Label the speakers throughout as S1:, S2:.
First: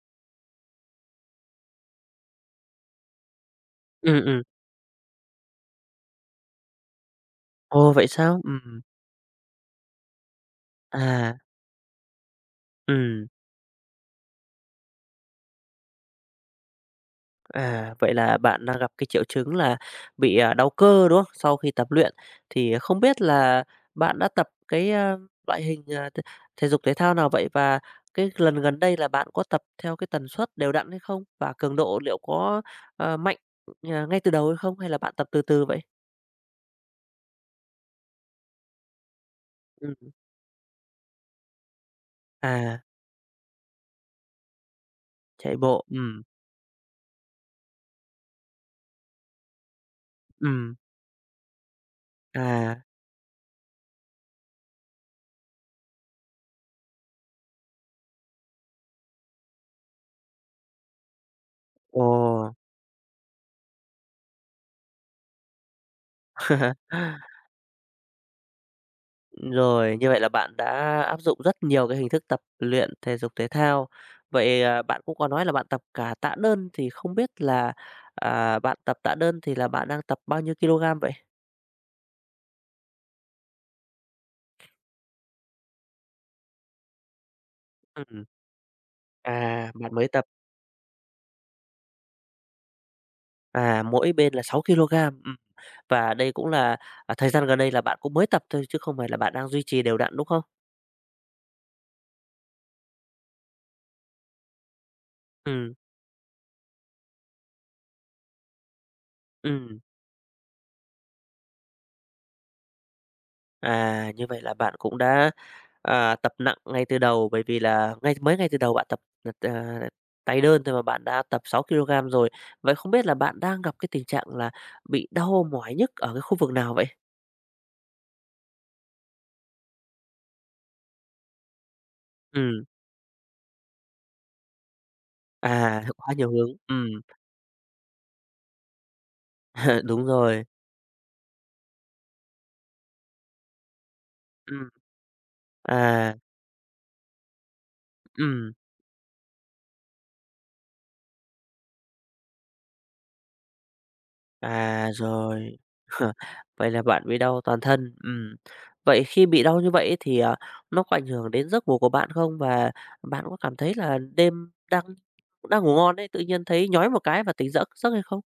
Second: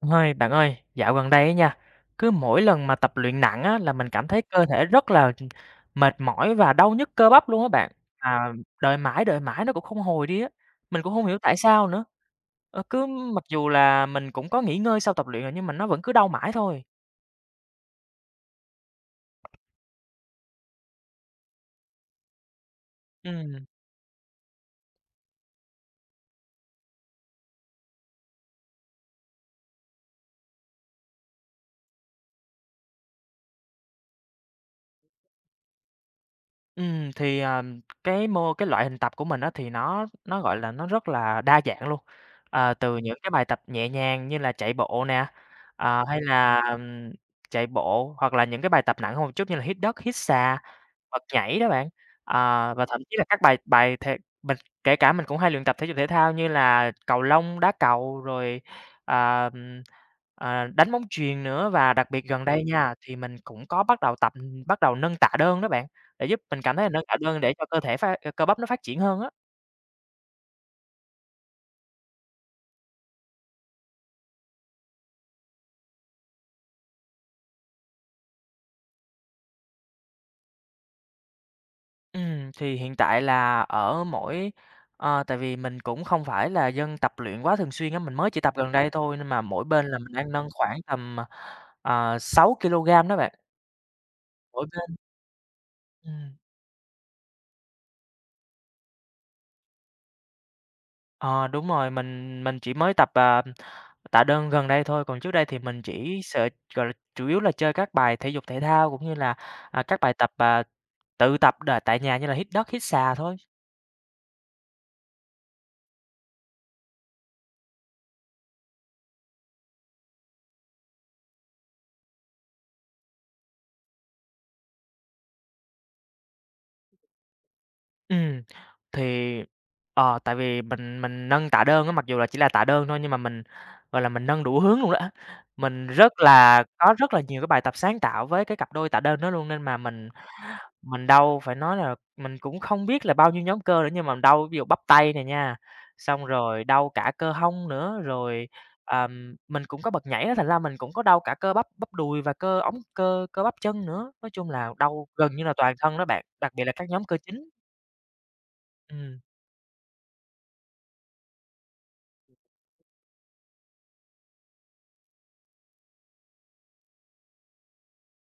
S1: Ơi, bạn ơi, dạo gần đây á nha, cứ mỗi lần mà tập luyện nặng á, là mình
S2: Ừm,
S1: cảm thấy
S2: ừm.
S1: cơ thể rất là, tr mệt mỏi và đau nhức cơ bắp luôn á bạn.
S2: Ồ! Vậy sao?
S1: À,
S2: Ừm.
S1: đợi mãi, đợi mãi nó cũng không hồi đi á, mình cũng hông
S2: À!
S1: hiểu tại sao nữa. Ờ, cứ
S2: Ừm.
S1: mặc dù là mình cũng có nghỉ ngơi sau tập luyện rồi nhưng mà nó vẫn cứ đau mãi thôi.
S2: À! Vậy là bạn đang gặp cái triệu chứng là bị đau cơ, đúng không, sau khi tập luyện? Thì không biết
S1: Ừm.
S2: là bạn đã tập cái, à, loại hình, à, t thể dục thể thao nào vậy? Và cái lần gần đây là bạn có tập theo cái tần suất đều đặn hay không? Và cường độ liệu có, ơ, mạnh ngay từ đầu hay không hay là bạn tập từ từ vậy?
S1: Ừm, thì, ờ, cái mô cái loại hình tập của mình á thì nó
S2: Ừm.
S1: nó, gọi là, nó rất là đa dạng luôn, à,
S2: À!
S1: từ những cái bài tập nhẹ nhàng như là chạy bộ nè,
S2: Chạy bộ,
S1: à, hay
S2: ừm.
S1: là chạy bộ hoặc là những cái bài tập nặng hơn một chút như là hít đất, hít xà,
S2: Ừm.
S1: hoặc nhảy đó bạn, à
S2: À!
S1: và thậm chí là các bài bài thê bật kể cả mình cũng hay luyện tập thể dục thể thao như là cầu lông, đá cầu, rồi, à, ờ, đánh bóng chuyền nữa. Và đặc biệt gần
S2: Ồ!
S1: đây nha, thì mình cũng có bắt đầu tập bắt đầu nâng tạ đơn đó bạn, để giúp mình cảm thấy là nâng tạ đơn để cho cơ thể phát cơ bắp nó phát triển hơn á.
S2: Rồi, như vậy là bạn đã áp dụng rất nhiều cái hình thức tập luyện thể dục thể thao. Vậy, à, bạn cũng có nói là bạn tập cả tạ đơn, thì không biết là, ờ, bạn tập tạ đơn thì là bạn đang tập bao nhiêu ki-lô-gam vậy?
S1: Ừm, thì hiện tại là ở mỗi ờ, tại vì mình cũng không phải là dân tập luyện quá thường xuyên á, mình
S2: Ừm.
S1: mới chỉ tập gần đây thôi, nhưng mà mỗi
S2: À,
S1: bên
S2: bạn
S1: là
S2: mới
S1: mình
S2: tập.
S1: đang nâng khoảng tầm, à, à, 6 kilôgam đó bạn.
S2: À, mỗi bên là 6
S1: Mỗi bên.
S2: kilôgam, ừm. Và
S1: Ừm.
S2: đây cũng là à, thời gian gần đây là bạn cũng mới tập thôi chứ không phải là bạn đang duy trì đều đặn, đúng không?
S1: Ờ, đúng rồi, mình mình chỉ mới tập, ờm, tạ đơn gần đây thôi, còn trước đây thì
S2: Ừm.
S1: mình chỉ sệt gọi là, chủ yếu là chơi các bài thể dục thể thao cũng như là,
S2: Ừm.
S1: à, các bài tập, à, tự tập đà tại nhà như là hít đất, hít xà thôi.
S2: À, như vậy là bạn cũng đã, ờ, tập nặng ngay từ đầu, bởi vì là ngay mới ngay từ đầu bạn tập tập, à, tay đơn thôi mà bạn đã tập 6 kilôgam rồi. Vậy không biết là bạn đang gặp cái tình trạng là bị đau mỏi nhức ở cái khu vực nào vậy?
S1: Ừm, thì, ờ, tại vì mình mình nâng tạ đơn á, mặc dù chỉ là tạ
S2: Ừm.
S1: đơn thôi nhưng mà mình, gọi là, mình nâng đủ hướng luôn đó.
S2: À,
S1: Mình
S2: theo
S1: rất
S2: quá nhiều hướng,
S1: là
S2: ừm.
S1: có rất là nhiều cái bài tập sáng tạo với cái cặp đôi tạ đơn đó luôn nên mà
S2: Đúng
S1: mình
S2: rồi.
S1: mình đau. Phải nói là mình cũng không biết là bao nhiêu nhóm cơ nữa nhưng mà đau ví dụ
S2: Ừm.
S1: bắp tay nè nha,
S2: À.
S1: xong rồi đau cả cơ hông nữa, rồi,
S2: Ừm.
S1: ờm, mình cũng có bật nhảy á, thành ra mình cũng có đau cả cơ bắp, bắp đùi và cơ ống, cơ cơ bắp chân nữa. Nói chung là
S2: À,
S1: đau gần như là
S2: rồi.
S1: toàn thân đó bạn, đặc biệt
S2: Vậy
S1: là
S2: là
S1: các
S2: bạn
S1: nhóm cơ
S2: bị đau
S1: chính.
S2: toàn thân, ừm. Vậy
S1: Ừm.
S2: khi bị đau như vậy ấy thì, à, nó có ảnh hưởng đến giấc ngủ của bạn không và bạn có cảm thấy là đêm đang đang ngủ ngon ấy, tự nhiên thấy nhói một cái và tỉnh giấc giấc hay không?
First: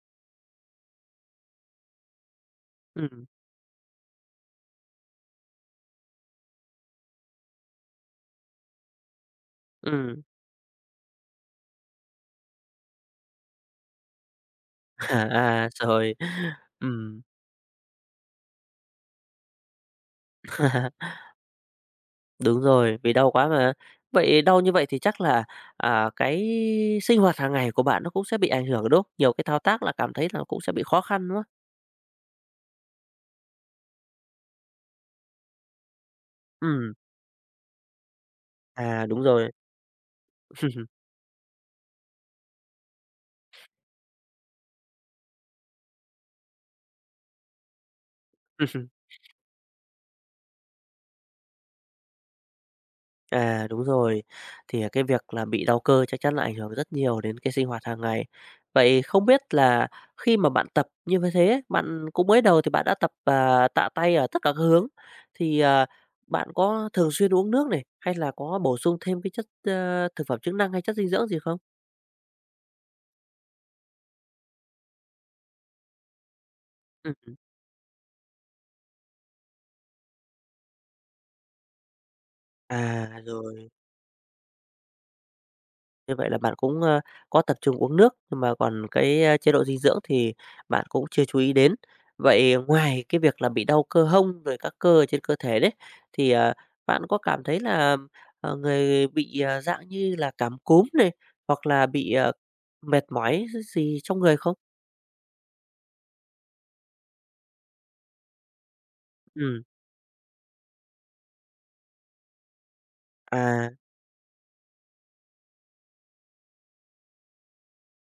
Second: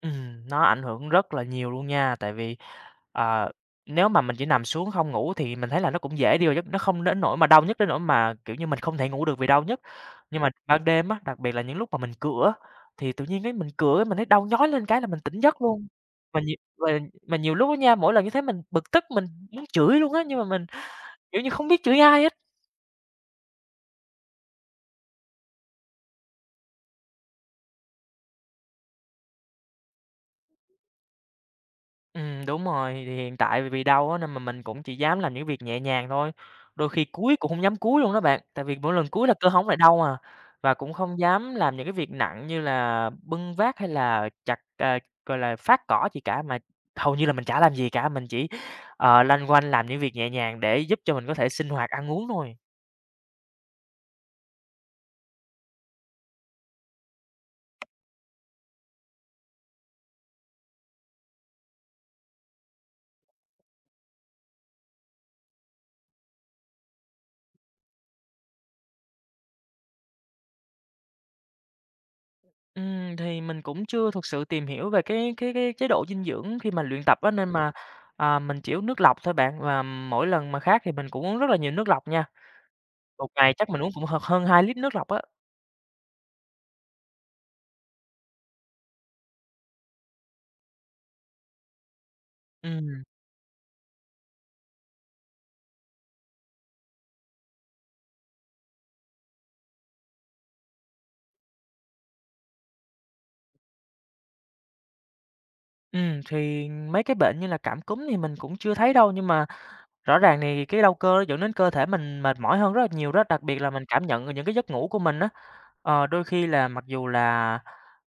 S1: Ừm, nó ảnh hưởng rất là nhiều luôn nha, tại vì,
S2: Ừm.
S1: ờ, nếu mà mình chỉ nằm xuống không ngủ thì mình thấy là nó cũng dễ đi vào giấc, nó không đến nỗi mà đau nhức đến nỗi mà, kiểu như, mình không thể ngủ được vì đau nhức.
S2: Ừm.
S1: Nhưng mà ban đêm á, đặc biệt là những lúc mà mình cựa á, thì tự nhiên cái mình cựa cái mình thấy đau nhói lên một cái
S2: À,
S1: là mình tỉnh giấc
S2: à,
S1: luôn.
S2: rồi,
S1: Mà nhiều và
S2: ừm.
S1: mà nhiều lúc á nha, mỗi lần như thế mình bực tức mình muốn chửi luôn á, nhưng mà mình, kiểu như, không biết chửi ai hết.
S2: Đúng rồi, vì đau quá mà. Vậy đau như vậy thì chắc là, à, cái sinh hoạt hàng ngày của bạn nó cũng sẽ bị ảnh hưởng, đúng không? Nhiều cái thao tác là cảm thấy là nó cũng sẽ bị khó khăn, đúng không?
S1: Ừm, đúng rồi, thì hiện tại vì đau á nên mà mình cũng chỉ dám làm những việc nhẹ nhàng thôi. Đôi
S2: Ừm.
S1: khi cúi cũng hông dám cúi luôn á bạn, tại vì mỗi lần
S2: À! Đúng
S1: cúi là cơ
S2: rồi.
S1: hông nó lại đau à, và cũng không dám làm những cái việc nặng như là bưng vác hay là chặt, à, gọi là, phát cỏ gì cả, mà hầu như là mình chả làm gì cả, mình chỉ, à, loanh quanh làm những việc nhẹ nhàng để giúp cho mình có thể sinh hoạt ăn uống thôi.
S2: À! Đúng rồi, thì cái việc là bị đau cơ chắc chắn là ảnh hưởng rất nhiều đến cái sinh hoạt hàng ngày. Vậy không biết là khi mà bạn tập như v thế ấy, bạn cũng mới đầu thì bạn đã tập, ờ, tạ tay ở tất cả các hướng thì, ờ, bạn có thường xuyên uống nước này, hay là có bổ sung thêm cái chất, ờ, thực phẩm chức năng hay chất dinh dưỡng gì không?
S1: Ừm, thì mình cũng chưa thực sự tìm hiểu về cái cái cái chế độ dinh dưỡng khi mà luyện
S2: Ừ
S1: tập á,
S2: hứ.
S1: nên mà, à, mình chỉ uống nước lọc thôi bạn và mỗi lần mà khát thì mình cũng uống rất là nhiều nước lọc nha.
S2: À!
S1: Một ngày chắc
S2: Rồi.
S1: mình uống cũng h hơn 2 lít nước lọc á.
S2: Như vậy là bạn cũng, a, có tập trung uống nước nhưng mà còn cái, a, chế độ dinh dưỡng thì bạn cũng chưa chú ý đến. Vậy
S1: Ừm.
S2: ngoài cái việc là bị đau cơ hông rồi các cơ ở trên cơ thể đấy, thì, ờ, bạn có cảm thấy là, ờ, người bị, à, dạng như là cảm cúm này hoặc là bị, ờ, mệt mỏi gi gì trong người không?
S1: Ừm, thì mấy cái bệnh như là cảm cúm thì mình cũng chưa thấy đâu, nhưng mà
S2: Ừm.
S1: rõ ràng thì cái đau cơ dẫn đến cơ thể mình mệt mỏi hơn rất là nhiều đó, đặc biệt là
S2: À!
S1: mình cảm nhận những cái giấc ngủ của mình á, ờ, đôi khi là, mặc dù là,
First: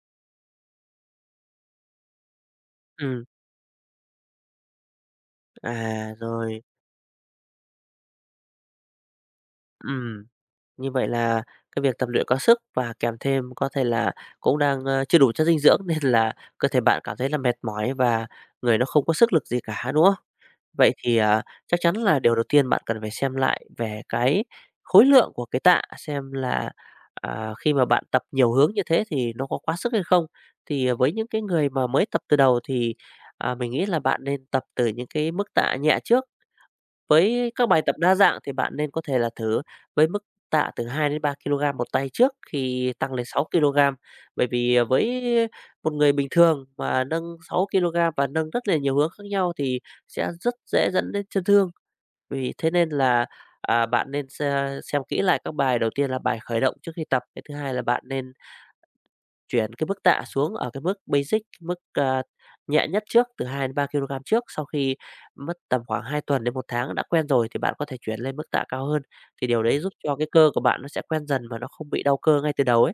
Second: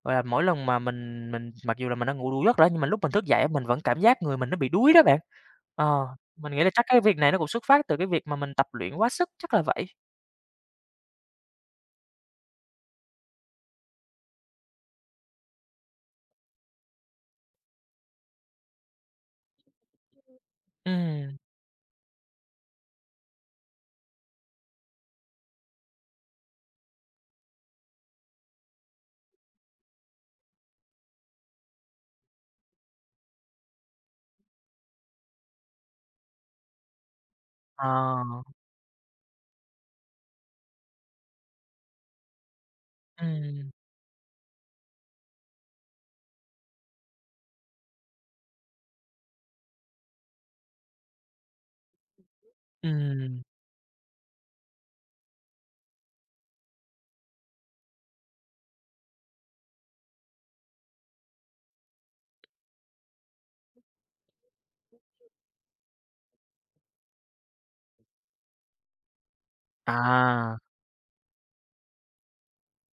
S1: gọi là, mỗi lần mà mình mình mặc dù là mình đã ngủ đủ giấc rồi á, nhưng mà lúc mình
S2: Ừm.
S1: thức dậy á, mình vẫn cảm giác người mình nó bị đuối đó bạn. Ờ,
S2: À!
S1: mình nghĩ
S2: Rồi.
S1: là chắc cái việc này nó cũng xuất phát từ cái việc mà mình tập luyện quá sức. Chắc là vậy.
S2: Ừm. Như vậy là cái việc tập luyện quá sức và kèm thêm có thể là cũng đang, ơ, chưa đủ chất dinh dưỡng nên là cơ thể bạn cảm thấy là mệt mỏi và người nó không có sức lực gì cả, đúng không? Vậy thì,
S1: Ừm.
S2: à, chắc chắn là điều đầu tiên bạn cần phải xem lại về cái khối lượng của cái tạ, xem là, ờ, khi mà bạn tập nhiều hướng như thế thì nó có quá sức hay không? Thì, ờ, với những cái người mà mới tập từ đầu thì, ờ, mình nghĩ là bạn nên tập từ những cái mức tạ nhẹ trước với các bài tập đa dạng
S1: Ờ.
S2: thì bạn nên có thể là thử với mức tạ từ 2 đến 3 kilogram một tay trước khi tăng lên 6
S1: Ừm.
S2: kilogram. Bởi vì, ờ, với một người bình thường mà nâng 6 kilogram và nâng rất là nhiều hướng khác nhau thì sẽ rất dễ dẫn đến chấn thương. Vì thế nên là,
S1: Ừm.
S2: ờ, bạn nên xe xem kỹ lại các bài đầu tiên là bài khởi động trước khi tập, cái thứ hai là bạn nên chuyển cái mức tạ xuống ở cái mức basic, mức, ơ, nhẹ nhất trước từ 2 đến 3 kilogram trước, sau khi mất tầm khoảng 2 tuần đến 1 tháng, nó đã quen rồi thì bạn có thể chuyển lên mức tạ cao hơn, thì điều đấy giúp cho cái cơ
S1: À!
S2: của bạn nó sẽ quen dần và nó không bị đau cơ ngay từ đầu ấy.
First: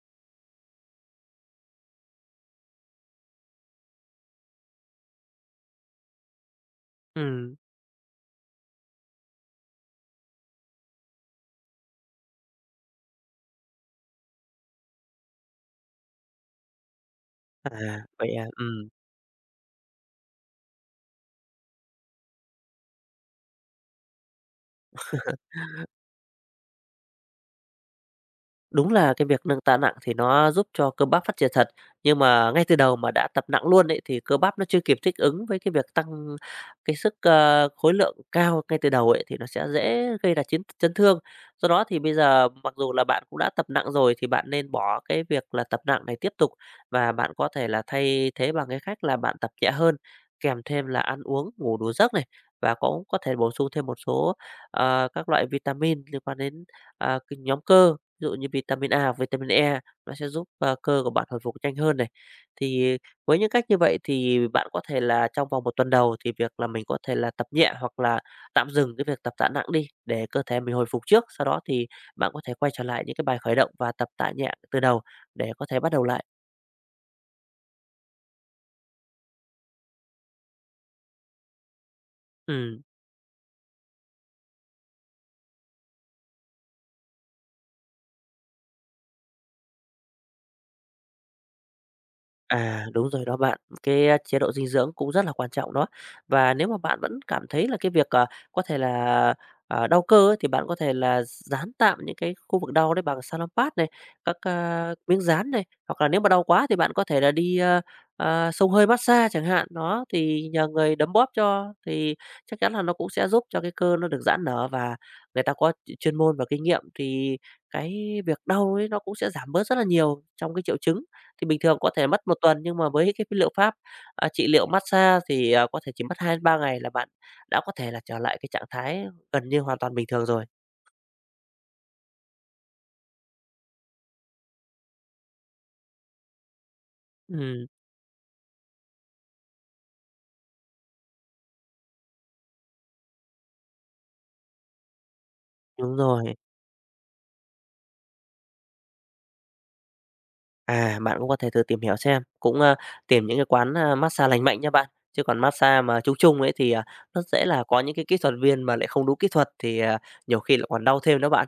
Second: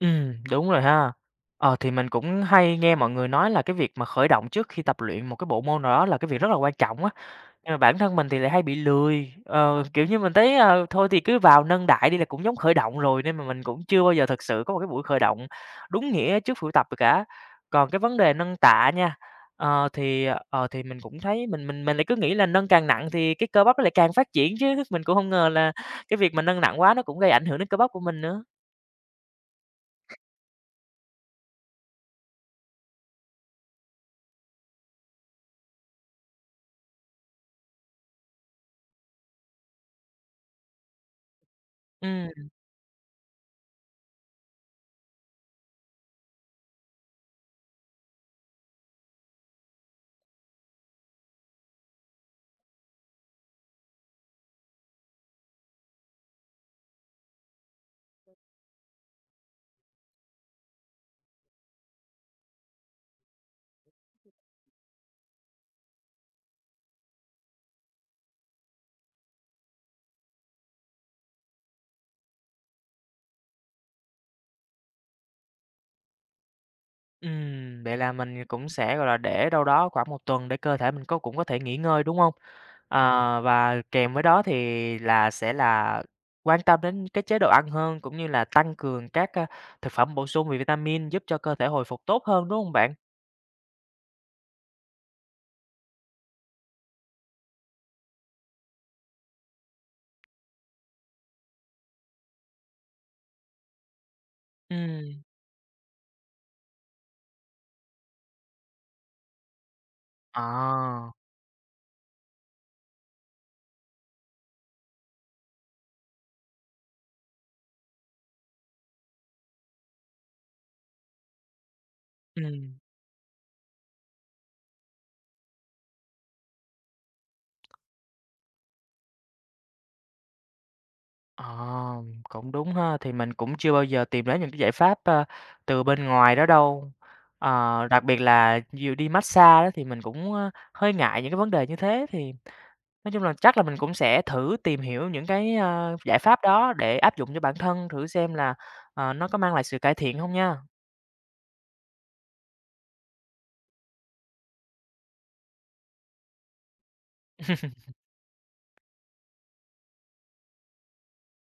S1: Ừm, đúng rồi ha. Ờ, thì mình cũng hay nghe mọi người nói là cái việc mà khởi động trước khi tập luyện một cái bộ môn nào đó là cái việc rất là quan trọng á.
S2: Ừm.
S1: Nhưng mà bản thân mình thì lại hay bị lười, ờ, kiểu như mình thấy, ờ, thôi thì cứ vào nâng đại đi là cũng giống khởi động rồi, nên mà mình cũng chưa bao giờ thực sự có một cái buổi khởi động đúng nghĩa trước buổi tập được cả. Còn cái
S2: À!
S1: vấn đề
S2: Vậy à,
S1: nâng
S2: ừm.
S1: tạ nha, ờ, thì, ờ, thì mình cũng thấy mình mình mình lại cứ nghĩ là nâng càng nặng thì cái cơ bắp nó lại càng phát triển, chứ mình cũng hông ngờ là cái việc mà nâng nặng quá nó cũng gây ảnh hưởng đến cơ bắp của mình nữa.
S2: Đúng là cái việc nâng ta nặng thì nó giúp cho cơ bắp phát triển thật, nhưng mà ngay từ đầu mà đã tập nặng luôn ấy thì cơ bắp nó chưa kịp thích ứng với cái việc tăng cái sức, ờ, khối lượng cao ngay từ đầu ấy, thì nó sẽ dễ gây ra chiến th chấn thương. Do đó thì bây
S1: Ừm.
S2: giờ mặc dù là bạn cũng đã tập nặng rồi thì bạn nên bỏ cái việc là tập nặng này tiếp tục, và bạn có thể là thay thế bằng cái cách là bạn tập nhẹ hơn, kèm thêm là ăn uống, ngủ đủ giấc này và cũng có thể bổ sung thêm một số, ờ, các loại vitamin liên quan đến, ờ, các nhóm cơ, ví dụ như vitamin A, hoặc vitamin E, nó sẽ giúp cơ của bạn hồi phục nhanh hơn này. Thì với những cách như vậy thì bạn có thể là trong vòng 1 tuần đầu thì việc là mình có thể là tập nhẹ, hoặc là tạm dừng cái việc tập tạ nặng đi để cơ thể mình hồi phục trước, sau đó thì bạn có thể quay trở lại những cái bài khởi động và tập tạ nhẹ từ đầu để có thể bắt đầu lại.
S1: Ừm, vậy là mình cũng sẽ, gọi là, để đâu đó khoảng một tuần để cơ thể mình có cũng có thể nghỉ ngơi, đúng hông?
S2: Ừm.
S1: Ờ, và kèm với đó thì là sẽ là quan tâm đến cái chế độ ăn hơn, cũng như là tăng cường các, a, thực phẩm bổ sung về vitamin giúp cho cơ thể hồi phục tốt hơn, đúng hông
S2: À,
S1: bạn?
S2: đúng rồi đó bạn. Cái chế độ dinh dưỡng cũng rất là quan trọng đó. Và nếu mà bạn vẫn cảm thấy là cái việc, ờ, có thể là, ờ, đau cơ ấy thì bạn có thể là dán tạm những cái khu vực đau đấy bằng Salonpas này, các, ờ, miếng
S1: Ừm.
S2: dán này, hoặc là nếu mà đau quá thì bạn có thể là đi, ờ, ờ, xông hơi mát-xa chẳng hạn, nó, thì nhờ người đấm
S1: À!
S2: bóp cho thì chắc chắn là nó cũng sẽ giúp cho cái cơ nó được giãn nở và người ta có ch chuyên môn và kinh nghiệm, thì cái việc đau ấy nó cũng sẽ giảm bớt rất là nhiều trong cái triệu chứng. Thì bình thường có thể mất 1 tuần
S1: Ừm.
S2: nhưng mà với cái liệu pháp, ờ, trị liệu mát-xa thì, à, có thể chỉ mất 2 đến 3 ngày là bạn đã có thể trở lại cái trạng thái gần như hoàn toàn bình thường rồi.
S1: À, cũng đúng ha, thì mình cũng chưa bao giờ tìm đến những cái giải pháp, a, từ bên ngoài đó đâu.
S2: Ừm.
S1: Ờ, đặc biệt là dù đi mát-xa á thì mình cũng, a, hơi ngại những cái vấn đề như thế. Thì nói chung là chắc là mình cũng sẽ thử tìm hiểu những cái, a,
S2: Đúng
S1: giải
S2: rồi.
S1: pháp đó để áp dụng cho bản thân, thử xem là, ờ, nó có mang lại sự cải thiện hông nha.
S2: À, bạn cũng có thể thử tìm hiểu xem, cũng, ờ, tìm những cái quán, a, mát-xa lành mạnh nha bạn, chứ còn mát-xa mà chung chung ấy thì, à, rất dễ là có những cái kỹ thuật viên mà lại không đúng kỹ thuật thì, à, nhiều khi lại còn đau thêm nữa bạn.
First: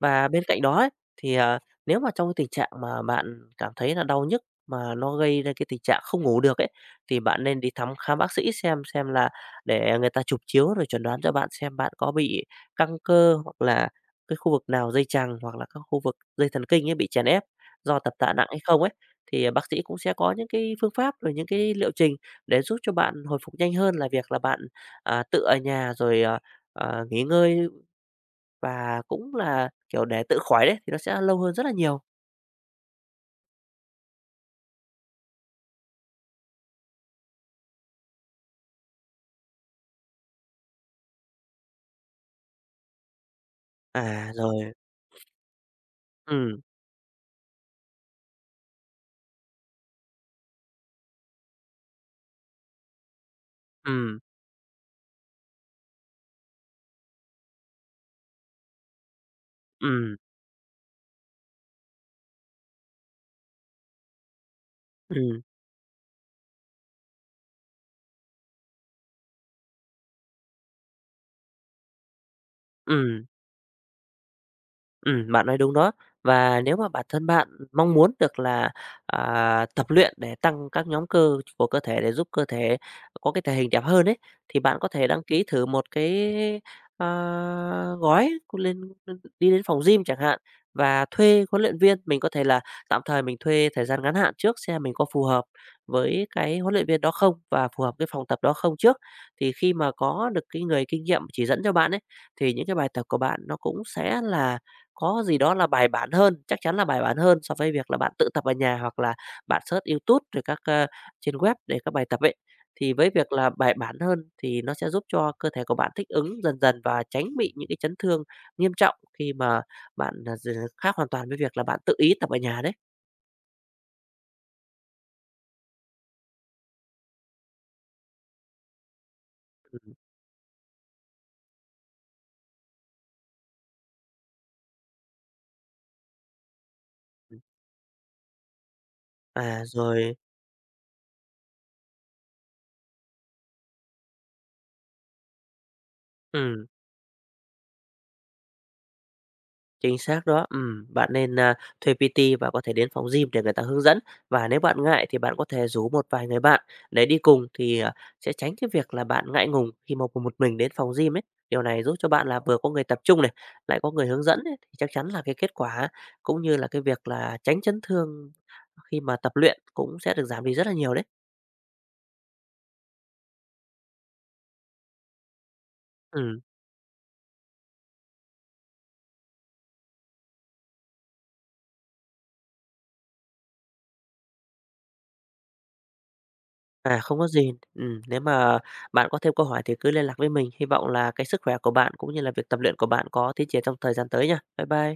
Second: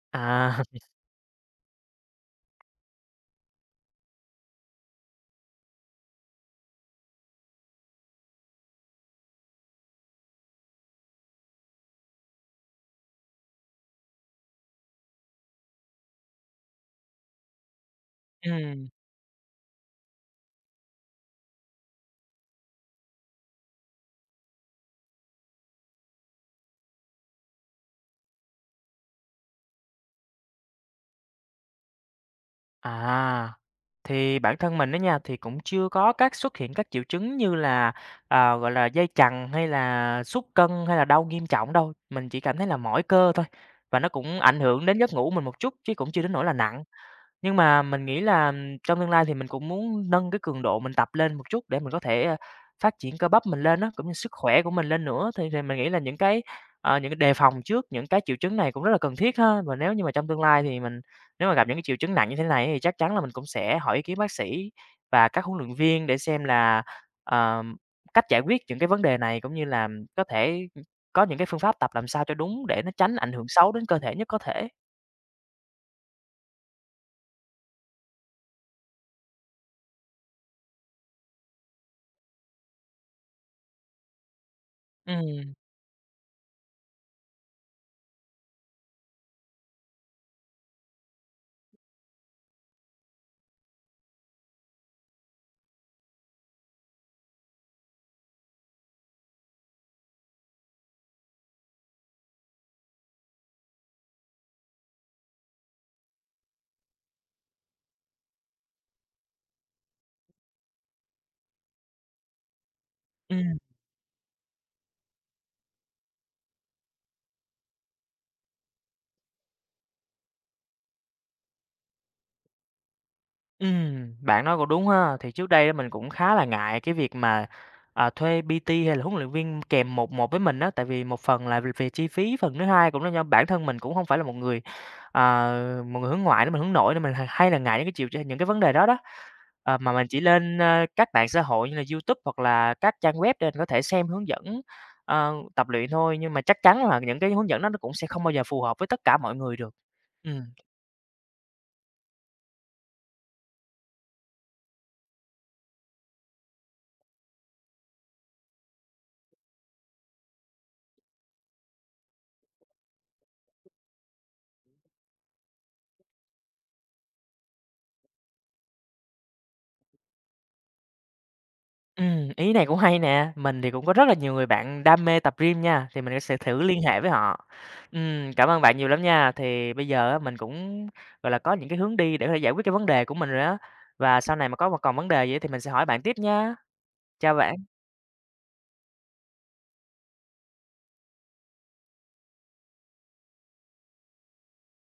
S2: Và bên cạnh
S1: À.
S2: đó ấy, thì, à, nếu mà trong cái tình trạng mà bạn cảm thấy là đau nhức, mà nó gây ra cái tình trạng không ngủ được ấy, thì bạn nên đi thăm khám bác sĩ xem xem là để người ta chụp chiếu rồi chuẩn đoán cho bạn xem bạn có bị căng cơ, hoặc là cái khu vực nào dây chằng, hoặc là các khu vực dây thần kinh ấy bị chèn ép do tập tạ nặng hay không
S1: Ừm.
S2: ấy. Thì bác sĩ cũng sẽ có những cái phương pháp, rồi những cái liệu trình để giúp cho bạn hồi phục nhanh hơn là việc là bạn, ờ, tự ở nhà rồi, à, à, nghỉ ngơi và cũng là, kiểu, để tự khỏi đấy, thì nó sẽ lâu hơn rất là nhiều.
S1: À! Thì bản thân mình đó nha, thì cũng chưa có các xuất hiện các triệu chứng như là, à, gọi là, dây chằng hay là sút cân hay là đau nghiêm trọng đâu, mình chỉ cảm thấy là mỏi cơ thôi, và nó
S2: À!
S1: cũng ảnh
S2: Rồi.
S1: hưởng đến giấc ngủ của mình một chút chứ cũng chưa đến nỗi là
S2: Ừm.
S1: nặng. Nhưng mà mình nghĩ là, trong tương lai thì mình cũng muốn nâng cái cường độ mình tập lên một chút để mình có thể phát triển cơ bắp mình lên á, cũng như
S2: Ừm.
S1: sức khỏe của mình lên nữa thì mình nghĩ là những cái, ờ, những cái đề phòng trước những cái triệu chứng này cũng rất là cần thiết ha. Và nếu như mà
S2: Ừm.
S1: trong tương lai thì mình, nếu mà gặp những cái triệu chứng nặng như thế này thì chắc chắn là mình cũng sẽ hỏi ý kiến bác sĩ và
S2: Ừm.
S1: các huấn luyện viên để xem là, ờ, cách giải quyết những cái vấn đề này cũng như làm có thể có những cái phương pháp tập làm sao cho đúng để nó tránh
S2: Ừm.
S1: ảnh hưởng xấu đến cơ thể nhất có thể.
S2: Ừm, bạn nói đúng đó. Và nếu mà bản thân bạn mong muốn được là, à, tập luyện để tăng các nhóm cơ của cơ thể để giúp cơ thể có cái thể hình đẹp hơn ấy, thì bạn có thể đăng ký
S1: Ừm.
S2: thử một cái, ờ, gói lên đi đến phòng gym chẳng hạn và thuê huấn luyện viên, mình có thể là, tạm thời mình thuê thời gian ngắn hạn trước xem mình có phù hợp với cái huấn luyện viên đó không và phù hợp với phòng tập đó không trước. Thì khi mà có được cái người kinh nghiệm chỉ dẫn cho bạn ấy, thì những cái bài tập của bạn nó cũng sẽ là có gì đó là bài bản hơn, chắc chắn là bài bản hơn so với việc là bạn tự tập ở nhà hoặc là bạn search Youtube rồi các ờ, trên web để các bài tập ấy. Thì với việc là
S1: Ừm.
S2: bài bản hơn thì nó sẽ giúp cho cơ thể của bạn thích ứng dần dần và tránh bị những cái chấn thương nghiêm trọng khi mà bạn gi khác hoàn toàn với việc là bạn tự ý tập ở nhà đấy.
S1: Ừm, bạn nói cũng đúng ha. Thì trước đây mình cũng khá là ngại cái việc mà, ờ, thuê PT hay là huấn luyện viên kèm 1-1 với mình á, tại vì một phần là v về chi phí, phần thứ hai cũng là do bản thân mình cũng hông phải là một người, ờ, một người hướng ngoại nữa. Mình hướng nội nên mình h hay là ngại những cái triệu ch những cái vấn đề đó đó.
S2: À!
S1: Ờ, mà mình
S2: Rồi.
S1: chỉ lên ờ, các mạng xã hội như là YouTube hoặc là các trang web để mình có thể xem hướng dẫn, ờ, tập luyện thôi, nhưng mà chắc
S2: Ừm.
S1: chắn là những cái hướng dẫn đó nó cũng sẽ không bao giờ phù hợp với tất cả mọi người được.
S2: Chính xác
S1: Ừm.
S2: đó, ừm, bạn nên, ờ, thuê PT và có thể đến phòng gym để người ta hướng dẫn, và nếu bạn ngại thì bạn có thể rủ một vài người bạn để đi cùng thì, ờ, sẽ tránh cái việc là bạn ngại ngùng khi mà cùng một mình đến phòng gym ấy. Điều này giúp cho bạn là vừa có người tập chung này, lại có người hướng dẫn ấy, thì chắc chắn là cái kết quả cũng như là cái việc là tránh chấn thương khi mà tập luyện cũng sẽ được giảm đi rất là nhiều đấy.
S1: Ừm, ý này cũng hay nè, mình thì cũng có rất là nhiều người bạn đam mê tập gym nha, thì mình sẽ sẽ
S2: Ừm.
S1: thử liên hệ với họ. Ừm, cảm ơn bạn nhiều lắm nha, thì bây giờ mình cũng, gọi là, có những cái hướng đi để có thể giải quyết cái vấn đề của mình rồi đó, và sau này mà có mà còn vấn đề gì thì mình sẽ hỏi bạn tiếp nha!
S2: À! Không có
S1: Chào
S2: gì.
S1: bạn!
S2: Ừm, nếu mà bạn có thêm câu hỏi thì cứ liên lạc với mình, hy vọng là cái sức khỏe của bạn cũng như là việc tập luyện của bạn có tiến triển trong thời gian tới nha. Bye bye!